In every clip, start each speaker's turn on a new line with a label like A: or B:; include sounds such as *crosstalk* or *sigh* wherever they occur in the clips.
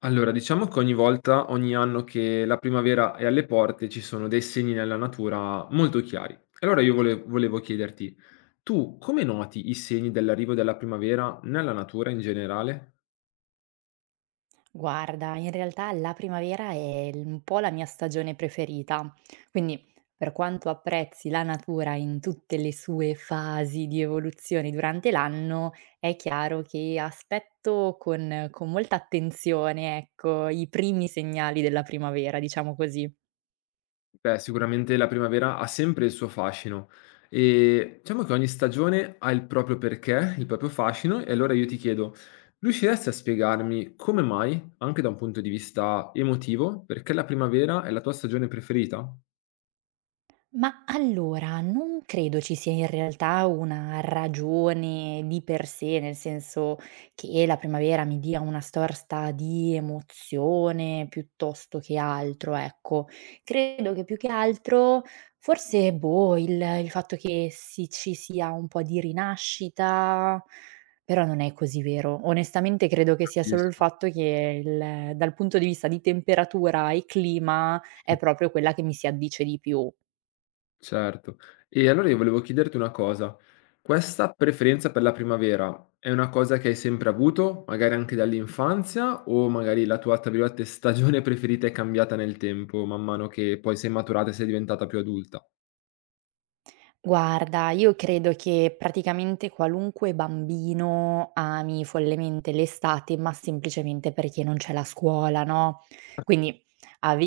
A: Allora, diciamo che ogni volta, ogni anno che la primavera è alle porte, ci sono dei segni nella natura molto chiari. Allora io volevo chiederti, tu come noti i segni dell'arrivo della primavera nella natura in generale?
B: Guarda, in realtà la primavera è un po' la mia stagione preferita, quindi per quanto apprezzi la natura in tutte le sue fasi di evoluzione durante l'anno, è chiaro che aspetto con molta attenzione, ecco, i primi segnali della primavera, diciamo così.
A: Beh, sicuramente la primavera ha sempre il suo fascino e diciamo che ogni stagione ha il proprio perché, il proprio fascino, e allora io ti chiedo, riusciresti a spiegarmi come mai, anche da un punto di vista emotivo, perché la primavera è la tua stagione preferita?
B: Ma allora, non credo ci sia in realtà una ragione di per sé, nel senso che la primavera mi dia una sorta di emozione piuttosto che altro, ecco. Credo che più che altro forse, boh, il fatto che ci sia un po' di rinascita, però non è così vero. Onestamente credo che sia solo il
A: Capisco.
B: fatto che il dal punto di vista di temperatura e clima è proprio quella che mi si addice di più.
A: Certo. E allora io volevo chiederti una cosa: questa preferenza per la primavera è una cosa che hai sempre avuto, magari anche dall'infanzia, o magari la tua, tra virgolette, "stagione *laughs* preferita" è cambiata nel tempo, man mano che poi sei maturata e sei diventata più adulta?
B: Guarda, io credo che praticamente qualunque bambino ami follemente l'estate, ma semplicemente perché non c'è la scuola, no, quindi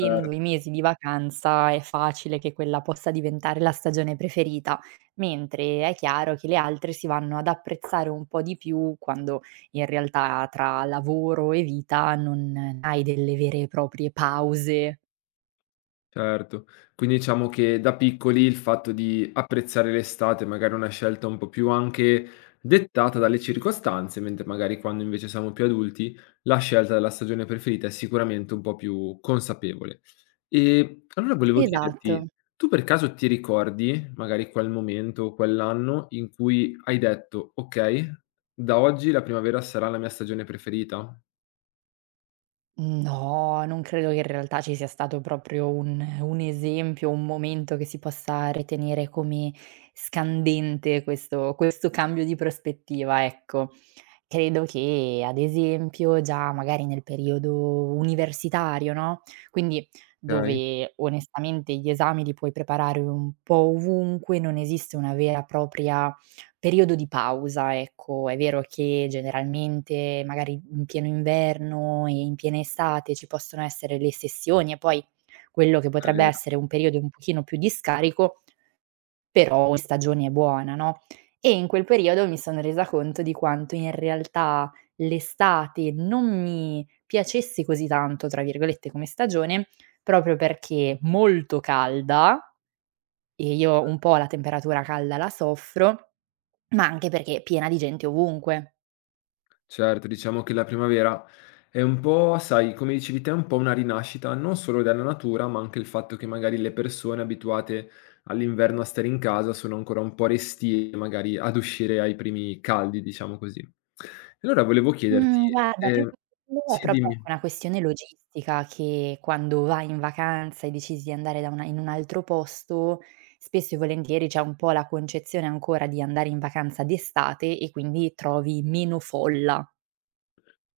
A: Cer
B: i mesi di vacanza è facile che quella possa diventare la stagione preferita, mentre è chiaro che le altre si vanno ad apprezzare un po' di più quando in realtà tra lavoro e vita non hai delle vere e proprie pause.
A: Certo. Quindi diciamo che da piccoli il fatto di apprezzare l'estate magari è una scelta un po' più anche dettata dalle circostanze, mentre magari quando invece siamo più adulti la scelta della stagione preferita è sicuramente un po' più consapevole. E allora volevo
B: Esatto.
A: chiederti, tu per caso ti ricordi magari quel momento o quell'anno in cui hai detto: "Okay, da oggi la primavera sarà la mia stagione preferita"?
B: No, non credo che in realtà ci sia stato proprio un esempio, un momento che si possa ritenere come scandente questo cambio di prospettiva, ecco. Credo che ad esempio già magari nel periodo universitario, no, quindi
A: Okay,
B: dove onestamente gli esami li puoi preparare un po' ovunque, non esiste una vera e propria periodo di pausa, ecco. È vero che generalmente magari in pieno inverno e in piena estate ci possono essere le sessioni e poi quello che
A: è
B: potrebbe
A: vero.
B: essere un periodo un pochino più di scarico però in stagione è buona, no, e in quel periodo mi sono resa conto di quanto in realtà l'estate non mi piacesse così tanto, tra virgolette, come stagione, proprio perché molto calda e io un po' la temperatura calda la soffro, ma anche perché è piena di gente ovunque.
A: Certo, diciamo che la primavera è un po', sai, come dicevi te, un po' una rinascita non solo della natura, ma anche il fatto che magari le persone abituate all'inverno a stare in casa sono ancora un po' restie magari ad uscire ai primi caldi, diciamo così. E allora volevo chiederti,
B: Mhmm, guarda più che quello è
A: sì,
B: proprio
A: dimmi.
B: una questione logistica che quando vai in vacanza e decidi di andare da una in un altro posto, spesso e volentieri c'è un po' la concezione ancora di andare in vacanza d'estate e quindi trovi meno folla.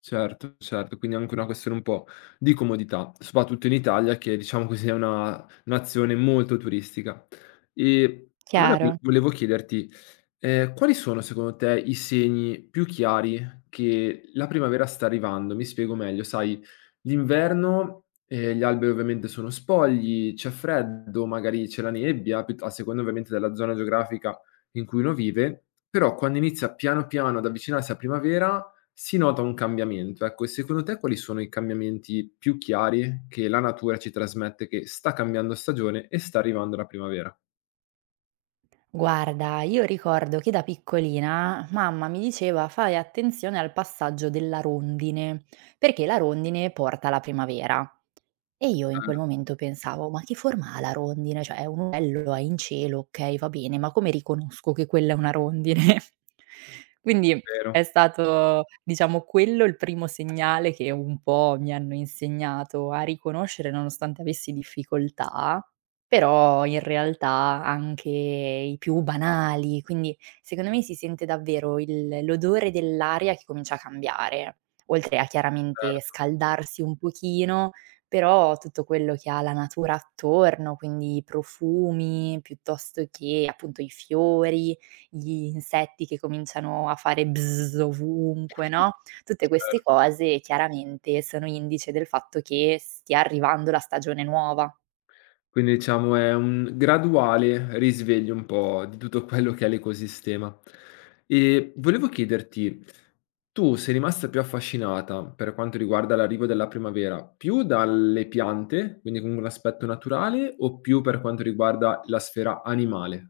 A: Certo, certo, quindi è anche una questione un po' di comodità, soprattutto in Italia che diciamo così è una nazione molto turistica. E allora vo
B: Chiaro.
A: volevo chiederti, quali sono secondo te i segni più chiari che la primavera sta arrivando? Mi spiego meglio, sai, l'inverno, gli alberi ovviamente sono spogli, c'è freddo, magari c'è la nebbia, piutt a seconda ovviamente della zona geografica in cui uno vive, però quando inizia piano piano ad avvicinarsi a primavera si nota un cambiamento, ecco, e secondo te quali sono i cambiamenti più chiari che la natura ci trasmette che sta cambiando stagione e sta arrivando la primavera?
B: Guarda, io ricordo che da piccolina mamma mi diceva: "Fai attenzione al passaggio della rondine, perché la rondine porta la primavera". E io in quel
A: Certo,
B: momento pensavo: "Ma che forma ha la rondine? Cioè è un uccello, è in cielo, okay, va bene, ma come riconosco che quella è una rondine?" *laughs* Quindi è
A: vero,
B: stato, diciamo, quello il primo segnale che un po' mi hanno insegnato a riconoscere nonostante avessi difficoltà, però in realtà anche i più banali, quindi secondo me si sente davvero il l'odore dell'aria che comincia a cambiare, oltre a chiaramente
A: certo,
B: scaldarsi un pochino, però tutto quello che ha la natura attorno, quindi i profumi, piuttosto che appunto i fiori, gli insetti che cominciano a fare bzzz ovunque, no,
A: *laughs*
B: tutte queste
A: certo.
B: cose chiaramente sono indice del fatto che stia arrivando la stagione nuova.
A: Quindi diciamo è un graduale risveglio un po' di tutto quello che è l'ecosistema. E volevo chiederti, tu sei rimasta più affascinata per quanto riguarda l'arrivo della primavera, più dalle piante, quindi con un aspetto naturale, o più per quanto riguarda la sfera animale?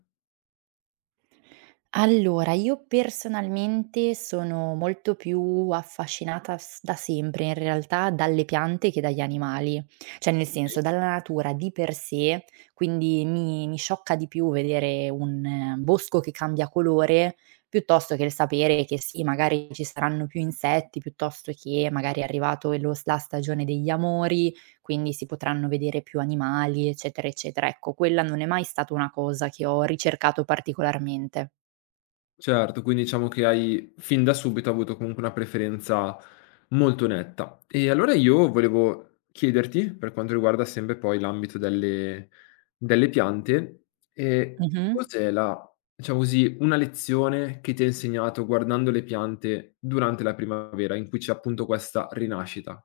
B: Allora, io personalmente sono molto più affascinata s da sempre, in realtà, dalle piante che dagli animali. Cioè, nel senso, dalla natura di per sé, quindi mi sciocca di più vedere un bosco che cambia colore, piuttosto che il sapere che sì, magari ci saranno più insetti, piuttosto che magari è arrivato lo s la stagione degli amori, quindi si potranno vedere più animali, eccetera, eccetera. Ecco, quella non è mai stata una cosa che ho ricercato particolarmente.
A: Certo, quindi diciamo che hai fin da subito avuto comunque una preferenza molto netta. E allora io volevo chiederti, per quanto riguarda sempre poi l'ambito delle piante, ehm,
B: Mh-mh.
A: cos'è la diciamo così, una lezione che ti ha insegnato guardando le piante durante la primavera in cui c'è appunto questa rinascita,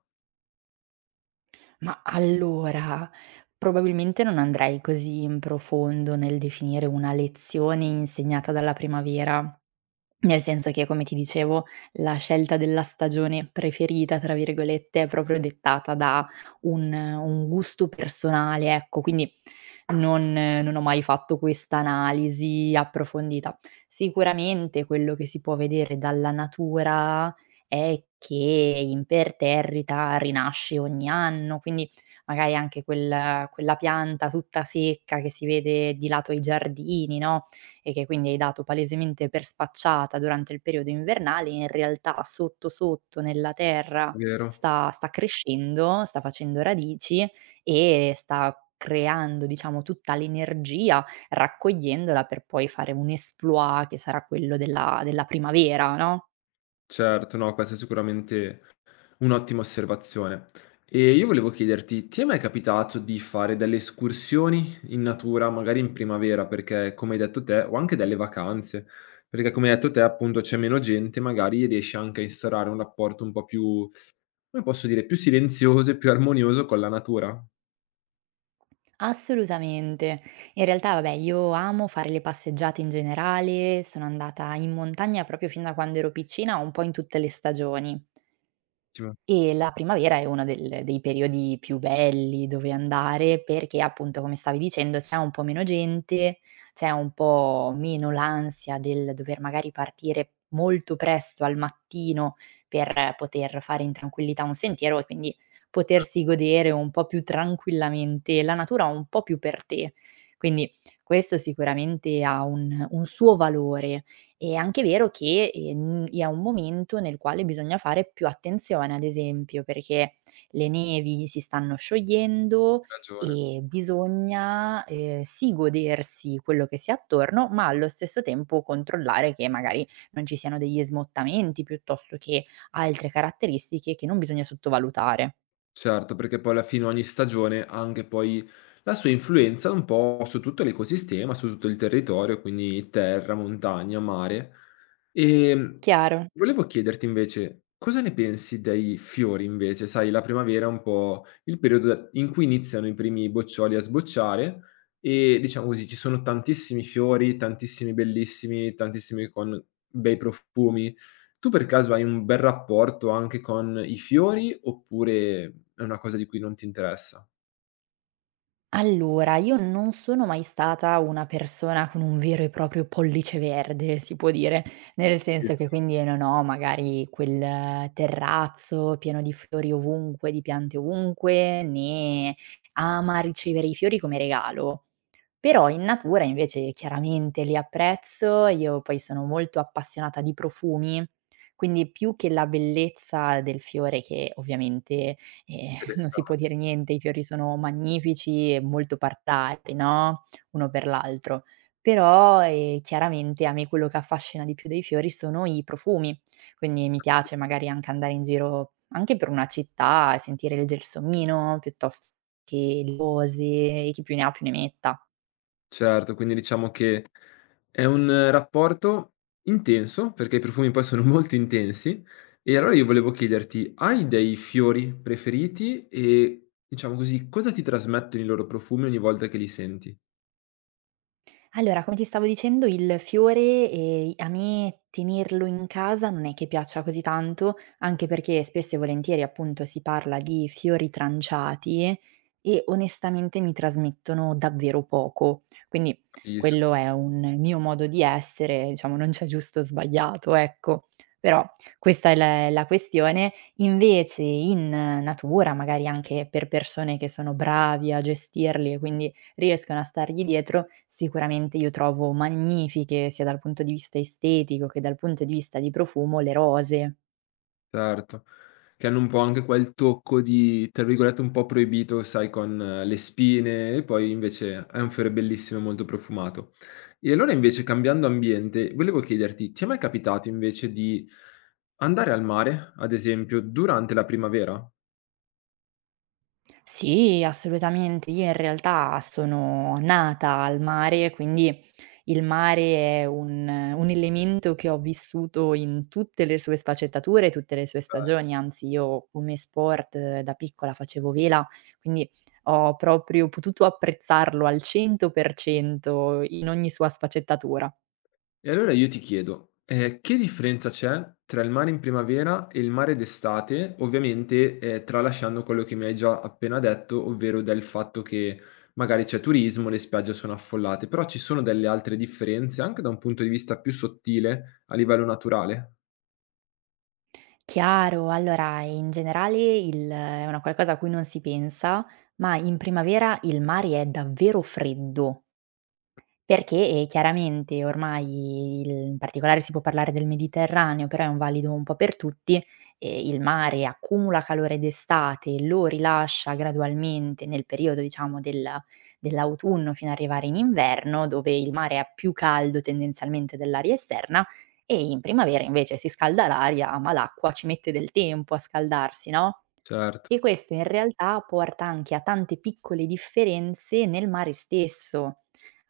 B: Ma allora, probabilmente non andrei così in profondo nel definire una lezione insegnata dalla primavera. Nel senso che, come ti dicevo, la scelta della stagione "preferita", tra virgolette, è proprio dettata da un gusto personale, ecco, quindi non ho mai fatto questa analisi approfondita. Sicuramente quello che si può vedere dalla natura è che imperterrita rinasce ogni anno, quindi magari anche quella pianta tutta secca che si vede di lato ai giardini, no, e che quindi hai dato palesemente per spacciata durante il periodo invernale, in realtà sotto, sotto nella terra
A: vero?
B: sta crescendo, sta facendo radici e sta creando, diciamo, tutta l'energia, raccogliendola per poi fare un exploit che sarà quello della primavera, no?
A: Certo, no, questa è sicuramente un'ottima osservazione. E io volevo chiederti, ti è mai capitato di fare delle escursioni in natura, magari in primavera, perché come hai detto te, o anche delle vacanze, perché come hai detto te, appunto, c'è meno gente, magari riesci anche a instaurare un rapporto un po' più, come posso dire, più silenzioso e più armonioso con la natura.
B: Assolutamente. In realtà, vabbè, io amo fare le passeggiate in generale, sono andata in montagna proprio fin da quando ero piccina, un po' in tutte le stagioni.
A: Ci manca
B: E la primavera è uno del dei periodi più belli dove andare perché, appunto, come stavi dicendo, c'è un po' meno gente, c'è un po' meno l'ansia del dover magari partire molto presto al mattino per poter fare in tranquillità un sentiero e quindi potersi godere un po' più tranquillamente la natura un po' più per te. Quindi questo sicuramente ha un suo valore, è anche vero che, è un momento nel quale bisogna fare più attenzione, ad esempio, perché le nevi si stanno sciogliendo
A: ragione.
B: e bisogna, sì, godersi quello che si ha attorno, ma allo stesso tempo controllare che magari non ci siano degli smottamenti, piuttosto che altre caratteristiche che non bisogna sottovalutare.
A: Certo, perché poi alla fine ogni stagione ha anche poi la sua influenza un po' su tutto l'ecosistema, su tutto il territorio, quindi terra, montagna, mare. Ehm,
B: Chiaro.
A: volevo chiederti invece cosa ne pensi dei fiori invece? Sai, la primavera è un po' il periodo in cui iniziano i primi boccioli a sbocciare e diciamo così, ci sono tantissimi fiori, tantissimi bellissimi, tantissimi con bei profumi. Tu per caso hai un bel rapporto anche con i fiori oppure è una cosa di cui non ti interessa.
B: Allora, io non sono mai stata una persona con un vero e proprio pollice verde, si può dire, nel senso che
A: Capisco,
B: quindi io non ho magari quel terrazzo pieno di fiori ovunque, di piante ovunque, né ama ricevere i fiori come regalo. Però in natura invece chiaramente li apprezzo, io poi sono molto appassionata di profumi, quindi più che la bellezza del fiore che ovviamente, ehm, *laughs* non si può
A: interessante.
B: dire niente, i fiori sono magnifici e molto partari, no, uno per l'altro. Però, chiaramente a me quello che affascina di più dei fiori sono i profumi, quindi mi piace magari anche andare in giro, anche per una città e sentire il gelsomino piuttosto che le rose e chi più ne ha più ne metta.
A: Certo, quindi diciamo che è un rapporto intenso, perché i profumi poi sono *laughs* molto intensi, e allora io volevo chiederti: hai dei fiori preferiti e, diciamo così, cosa ti trasmettono i loro profumi ogni volta che li senti?
B: Allora, come ti stavo dicendo, il fiore, a me tenerlo in casa non è che piaccia così tanto, anche perché spesso e volentieri, appunto, si parla di fiori tranciati e onestamente mi trasmettono davvero poco. Quindi
A: Capisco.
B: quello è un mio modo di essere, diciamo non c'è giusto o sbagliato, ecco. Però questa è la questione. Invece in natura, magari anche per persone che sono bravi a gestirli e quindi riescano a stargli dietro, sicuramente io trovo magnifiche, sia dal punto di vista estetico che dal punto di vista di profumo, le rose.
A: Certo, che hanno un po' anche quel tocco di, tra virgolette, un po' proibito, sai, con le spine e poi invece è un fiore bellissimo e molto profumato. E allora invece cambiando ambiente, volevo chiederti, ti è mai capitato invece di andare al mare, ad esempio, durante la primavera?
B: Sì, assolutamente. Io in realtà sono nata al mare, quindi il mare è un elemento che ho vissuto in tutte le sue sfaccettature, tutte le sue stagioni, anzi io come sport da piccola facevo vela, quindi ho proprio potuto apprezzarlo al 100% in ogni sua sfaccettatura.
A: E allora io ti chiedo, che differenza c'è tra il mare in primavera e il mare d'estate, ovviamente, tralasciando quello che mi hai già appena detto, ovvero del fatto che magari c'è turismo, le spiagge sono affollate, però ci sono delle altre differenze, anche da un punto di vista più sottile, a livello naturale?
B: Chiaro, allora in generale il è una qualcosa a cui non si pensa, ma in primavera il mare è davvero freddo, perché, chiaramente ormai il in particolare si può parlare del Mediterraneo, però è un valido un po' per tutti, il mare accumula calore d'estate, lo rilascia gradualmente nel periodo diciamo dell'autunno fino a arrivare in inverno, dove il mare ha più caldo tendenzialmente dell'aria esterna, e in primavera invece si scalda l'aria, ma l'acqua ci mette del tempo a scaldarsi, no? E
A: Certo.
B: questo in realtà porta anche a tante piccole differenze nel mare stesso.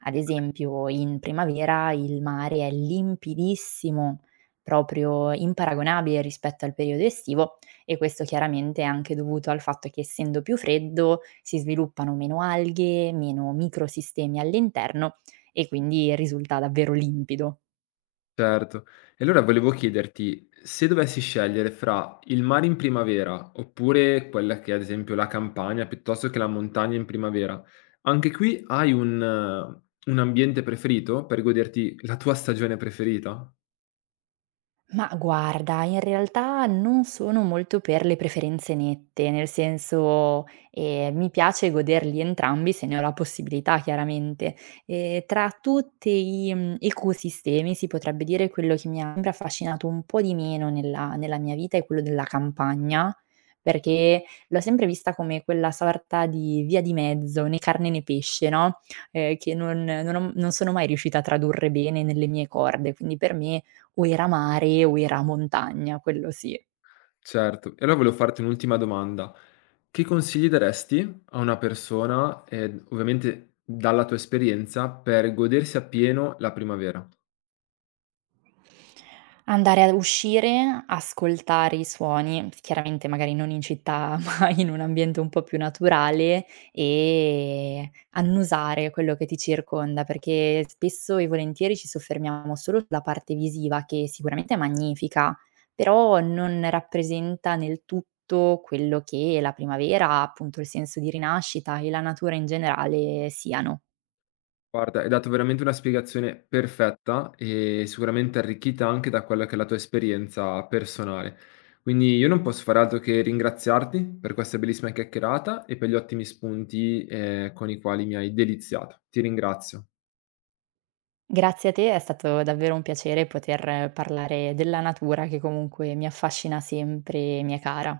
B: Ad esempio, in primavera il mare è limpidissimo, proprio imparagonabile rispetto al periodo estivo e questo chiaramente è anche dovuto al fatto che essendo più freddo si sviluppano meno alghe, meno microsistemi all'interno e quindi risulta davvero limpido.
A: Certo. E allora volevo chiederti, se dovessi scegliere fra il mare in primavera, oppure quella che è ad esempio la campagna, piuttosto che la montagna in primavera, anche qui hai un ambiente preferito per goderti la tua stagione preferita?
B: Ma guarda, in realtà non sono molto per le preferenze nette, nel senso, mi piace goderli entrambi se ne ho la possibilità chiaramente. Tra tutti i ecosistemi si potrebbe dire quello che mi ha sempre affascinato un po' di meno nella mia vita è quello della campagna, perché l'ho sempre vista come quella sorta di via di mezzo, né carne né pesce, no, che non ho non sono mai riuscita a tradurre bene nelle mie corde. Quindi per me o era mare o era montagna, quello sì.
A: Certo. E allora volevo farti un'ultima domanda: che consigli daresti a una persona, ovviamente dalla tua esperienza, per godersi appieno la primavera?
B: Andare a uscire, ascoltare i suoni, chiaramente magari non in città, *laughs* ma in un ambiente un po' più naturale e annusare quello che ti circonda, perché spesso e volentieri ci soffermiamo solo sulla parte visiva, che sicuramente è magnifica, però non rappresenta nel tutto quello che la primavera, appunto il senso di rinascita e la natura in generale siano.
A: Guarda, hai dato veramente una spiegazione perfetta e sicuramente arricchita anche da quella che è la tua esperienza personale. Quindi io non posso fare altro che ringraziarti per questa bellissima chiacchierata e per gli ottimi spunti, con i quali mi hai deliziato. Ti ringrazio.
B: Grazie a te, è stato davvero un piacere poter parlare della natura che comunque mi affascina sempre e mi è cara.